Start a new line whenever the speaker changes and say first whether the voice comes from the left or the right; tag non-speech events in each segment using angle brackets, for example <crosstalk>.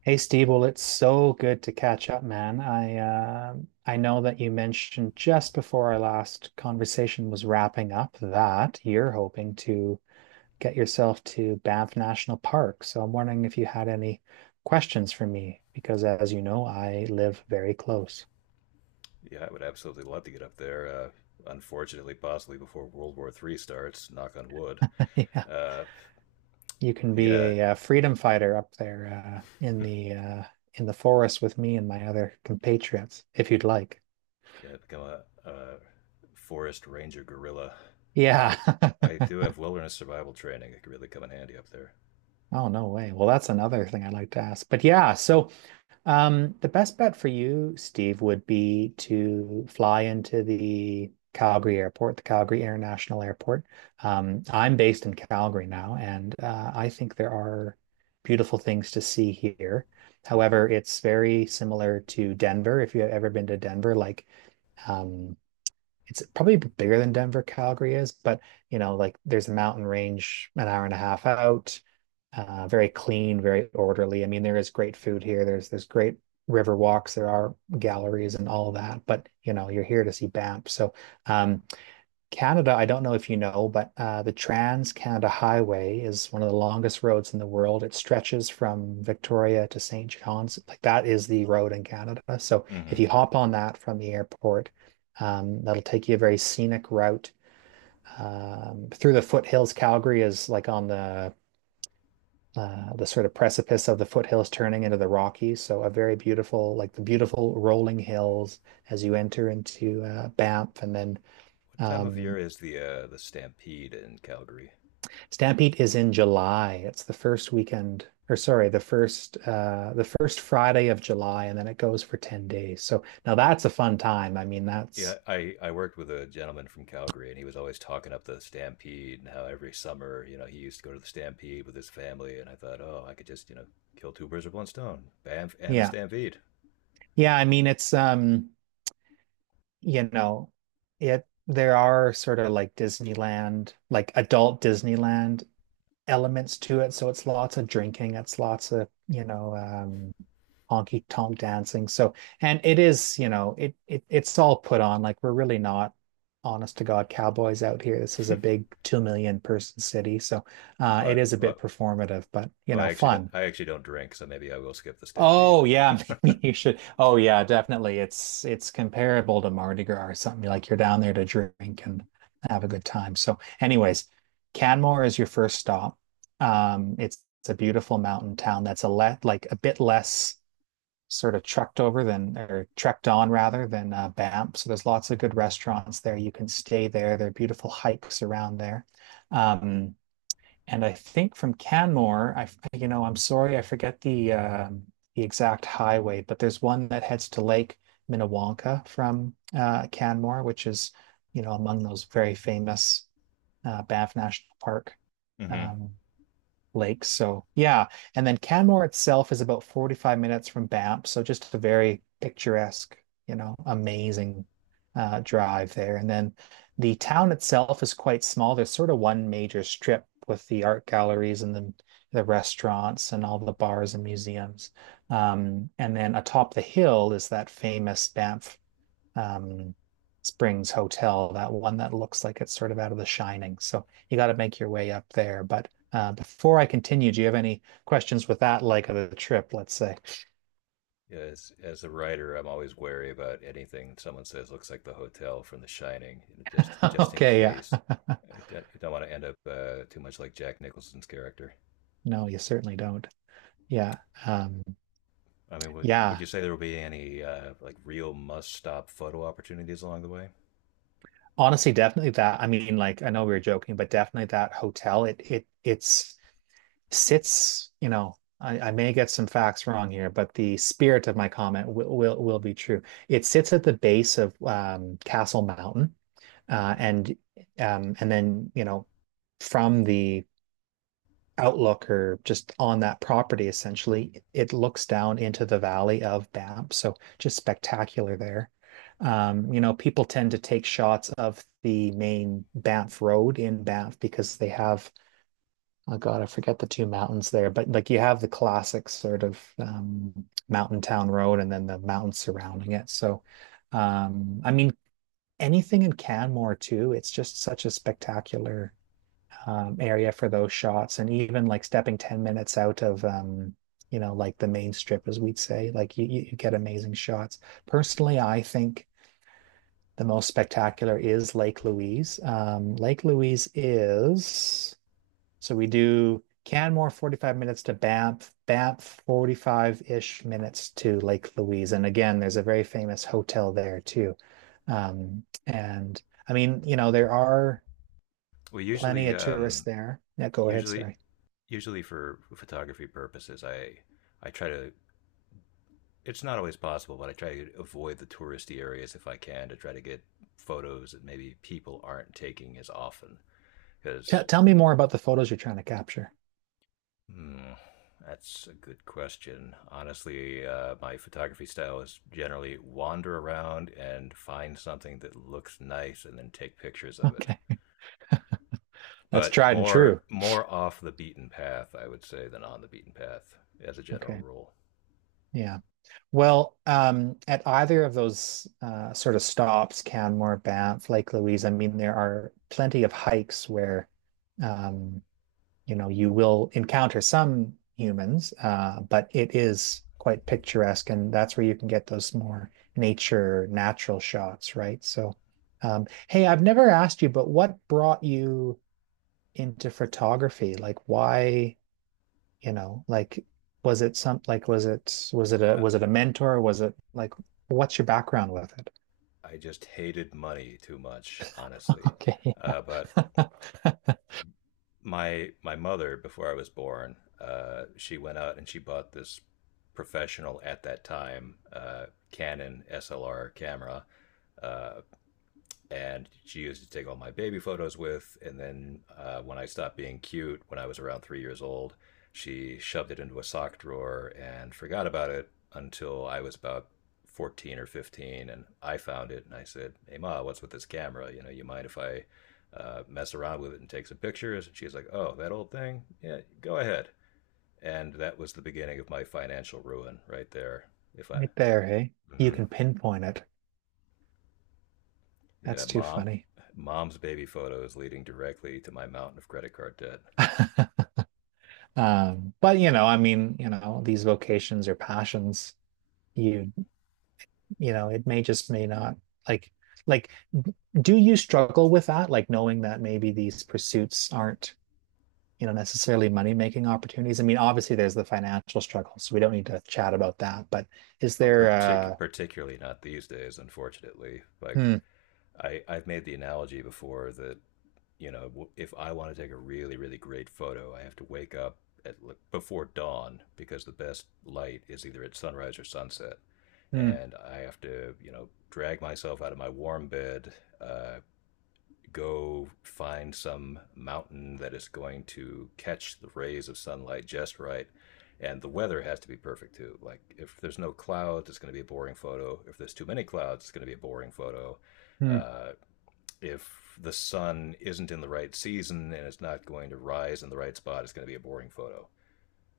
right: Hey Steve, well, it's so good to catch up, man. I know that you mentioned just before our last conversation was wrapping up that you're hoping to get yourself to Banff National Park. So I'm wondering if you had any questions for me, because as you know, I live very close.
left: Yeah, I would absolutely love to get up there. Unfortunately, possibly before World War III starts. Knock on wood.
right: <laughs> Yeah,
left: Uh,
right: you can be
left: yeah,
right: a freedom fighter up there in the in the forest with me and my other compatriots if you'd like.
left: yeah, become a forest ranger gorilla.
right: Yeah.
left: I
right: <laughs>
left: I do have wilderness survival training. It could really come in handy up there.
right: Oh, no way. Well, that's another thing I'd like to ask. But the best bet for you, Steve, would be to fly into the Calgary Airport, the Calgary International Airport. I'm based in Calgary now, and I think there are beautiful things to see here.
left: Mm-hmm.
right: However, it's very similar to Denver. If you have ever been to Denver, um, it's probably bigger than Denver, Calgary is, but you know, like there's a mountain range an hour and a half out. Very clean, very orderly. I mean, there is great food here. There's great river walks. There are galleries and all of that. But you know, you're here to see Banff. Um, Canada, I don't know if you know, but the Trans-Canada Highway is one of the longest roads in the world. It stretches from Victoria to St. John's. Like that is the road in Canada. So
left: Mm-hmm.
right: if you hop on that from the airport, that'll take you a very scenic route through the foothills. Calgary is like on the sort of precipice of the foothills turning into the Rockies. So a very beautiful, like the beautiful rolling hills as you enter into Banff and then.
left: What time of
right: Um,
left: year is the stampede in Calgary?
right: Stampede is in July. It's the first weekend, or sorry, the first Friday of July, and then it goes for 10 days. So now that's a fun time. I mean,
left: Yeah,
right: that's
left: I worked with a gentleman from Calgary, and he was always talking up the Stampede and how every summer, he used to go to the Stampede with his family. And I thought, oh, I could just, kill two birds with one stone, Banff and the
right: yeah.
left: Stampede.
right: Yeah, I mean it's you know, it there are sort of like Disneyland, like adult Disneyland elements to it. So it's lots of drinking, it's lots of, honky tonk dancing. So, and it is, you know, it it's all put on. Like we're really not honest to God cowboys out here. This is a big 2 million person city. So it
left: What?
right: is a bit
left: What?
right: performative, but you
left: Well,
right: know, fun.
left: I actually don't drink, so maybe I will skip the Stampede
right: Oh yeah, <laughs> maybe you should. Oh yeah, definitely. It's comparable to Mardi Gras or something. Like you're down there to drink and have a good time. So, anyways, Canmore is your first stop. It's a beautiful mountain town that's a let like a bit less sort of trucked over than or trekked on rather than Banff. So there's lots of good restaurants there. You can stay there. There are beautiful hikes around there. Um, and I think from Canmore, I'm sorry, I forget the exact highway, but there's one that heads to Lake Minnewanka from Canmore, which is, you know, among those very famous Banff National Park.
left: then.
right: Um, lakes. So yeah, and then Canmore itself is about 45 minutes from Banff, so just a very picturesque, you know, amazing drive there. And then the town itself is quite small. There's sort of one major strip with the art galleries and the restaurants and all the bars and museums. And then atop the hill is that famous Banff um, Springs Hotel, that one that looks like it's sort of out of The Shining. So you got to make your way up there. But before I continue, do you have any questions with that leg of the trip, let's say?
left: Yeah, as a writer, I'm always wary about anything someone says looks like the hotel from The Shining, you know,
right: <laughs>
left: just in
right: Okay, yeah.
left: case. I don't, You don't want to end up too much like Jack Nicholson's character.
right: No, you certainly don't. Yeah. Um,
left: I mean, would
right: yeah.
left: you say there will be any like real must stop photo opportunities along the way?
right: Honestly, definitely that. I mean, like I know we were joking, but definitely that hotel, it it's sits, you know, I may get some facts wrong here, but the spirit of my comment will be true. It sits at the base of Castle Mountain, uh,
left: Mm-hmm.
right: and and then you know, from the outlook or just on that property, essentially, it looks down into the valley of Banff. So just spectacular there. You know, people tend to take shots of the main Banff Road in Banff because they have Oh God, I forget the two mountains there, but like you have the classic sort of mountain town road and then the mountains surrounding it. So, um, I mean, anything in Canmore too, it's just such a spectacular area for those shots. And even like stepping 10 minutes out of, you know, like the main strip, as we'd say, like you get amazing shots. Personally, I think the most spectacular is Lake Louise. Lake Louise is. So we do Canmore 45 minutes to Banff, Banff 45-ish minutes to Lake Louise. And again, there's a very famous hotel there too. And I mean, you know, there are
left: Well,
right: plenty of tourists there. Yeah, go ahead.
left: usually,
right: Sorry.
left: usually for photography purposes, I try to. It's not always possible, but I try to avoid the touristy areas if I can to try to get photos that maybe people aren't taking as often. Because
right: Tell me more about the photos you're trying to capture. <laughs>
left: Hmm, that's a good question. Honestly, my photography style is generally wander around and find something that looks nice and then take pictures of it.
right: Okay. That's
left: But
right: tried and true.
left: more off the beaten path, I would say, than on the beaten path as a general
right: Okay.
left: rule.
right: Yeah. Well, at either of those sort of stops, Canmore, Banff, Lake Louise, I mean, there are plenty of hikes where um, you know, you will encounter some humans, but it is quite picturesque, and that's where you can get those more nature, natural shots, right? So, hey, I've never asked you, but what brought you into photography? Like, why, you know, like, was it some, like,
left: I,
right: was it a mentor? Was it like, what's your background with it?
left: I just hated money too much, honestly.
right: Okay.
left: But
right: <laughs>
left: my mother before I was born, she went out and she bought this professional at that time Canon SLR camera, uh, and she used to take all my baby photos with. And then when I stopped being cute, when I was around 3 years old, she shoved it into a sock drawer and forgot about it until I was about 14 or 15. And I found it and I said, hey, Ma, what's with this camera? You know, you mind if I mess around with it and take some pictures? And she's like, oh, that old thing? Yeah, go ahead. And that was the beginning of my financial ruin right there. If I.
right: Right there, hey. You
left: Mm-hmm.
right: can pinpoint it.
left: Yeah,
right: That's too funny.
left: mom's baby photos leading directly to my mountain of credit card debt.
right: <laughs> But you know, I mean, you know, these vocations or passions, you you know, it may just may not like like do you struggle with that? Like knowing that maybe these pursuits aren't, you know, necessarily money-making opportunities. I mean, obviously there's the financial struggle, so we don't need to chat about that. But is
left: Oh,
right: there uh
left: particularly not these days, unfortunately. Like
right: hmm,
left: I've made the analogy before that if I want to take a really, really great photo, I have to wake up before dawn because the best light is either at sunrise or sunset,
right: hmm,
left: and I have to drag myself out of my warm bed, uh, go find some mountain that is going to catch the rays of sunlight just right. And the weather has to be perfect too. Like if there's no clouds, it's going to be a boring photo. If there's too many clouds, it's going to be a boring photo.
right: hmm,
left: Uh, if the sun isn't in the right season and it's not going to rise in the right spot, it's going to be a boring photo.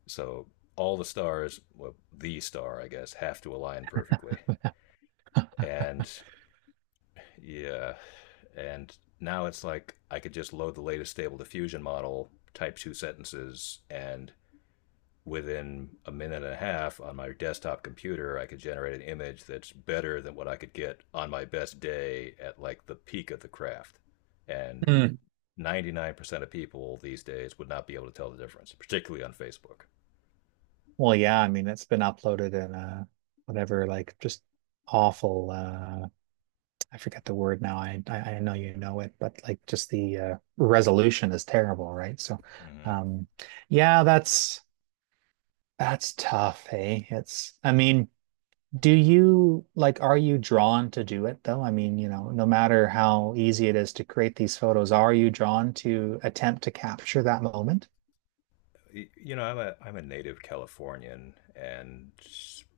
left: So all the stars, well, the star, I guess, have to align perfectly. And yeah. And now it's like I could just load the latest stable diffusion model, type two sentences, and within a minute and a half on my desktop computer, I could generate an image that's better than what I could get on my best day at like the peak of the craft. And
right: hmm.
left: 99% of people these days would not be able to tell the difference, particularly on Facebook.
right: Well, yeah, I mean, it's been uploaded in whatever, like just awful I forget the word now. I know you know it, but like just the resolution is terrible, right? So,
left: Mm-hmm.
right: um, yeah, that's tough. Hey, it's I mean. Do you like, are you drawn to do it though? I mean, you know, no matter how easy it is to create these photos, are you drawn to attempt to capture that moment?
left: You know, I'm a native Californian, and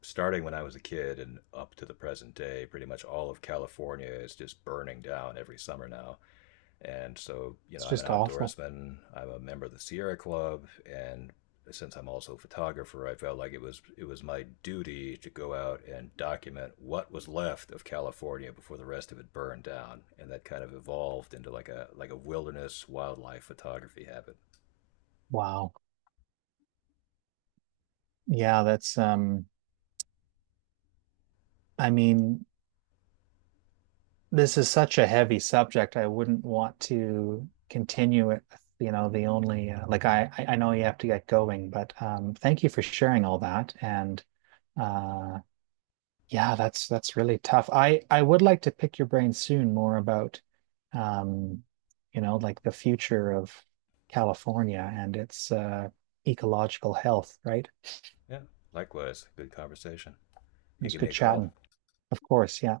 left: starting when I was a kid and up to the present day, pretty much all of California is just burning down every summer now. And so, you
right: It's
left: know, I'm an
right: just awful.
left: outdoorsman. I'm a member of the Sierra Club, and since I'm also a photographer, I felt like it was my duty to go out and document what was left of California before the rest of it burned down. And that kind of evolved into like a wilderness wildlife photography habit.
right: Wow. Yeah, that's I mean, this is such a heavy subject. I wouldn't want to continue it. You know, the only like I know you have to get going, but thank you for sharing all that. And uh, yeah, that's really tough. I would like to pick your brain soon more about, um, you know, like the future of California and its ecological health. Right?
left: Yeah, likewise. Good conversation.
right: It
left: You
right: was
left: give me
right: good
left: a
right: chatting.
left: call.
right: Of course, yeah.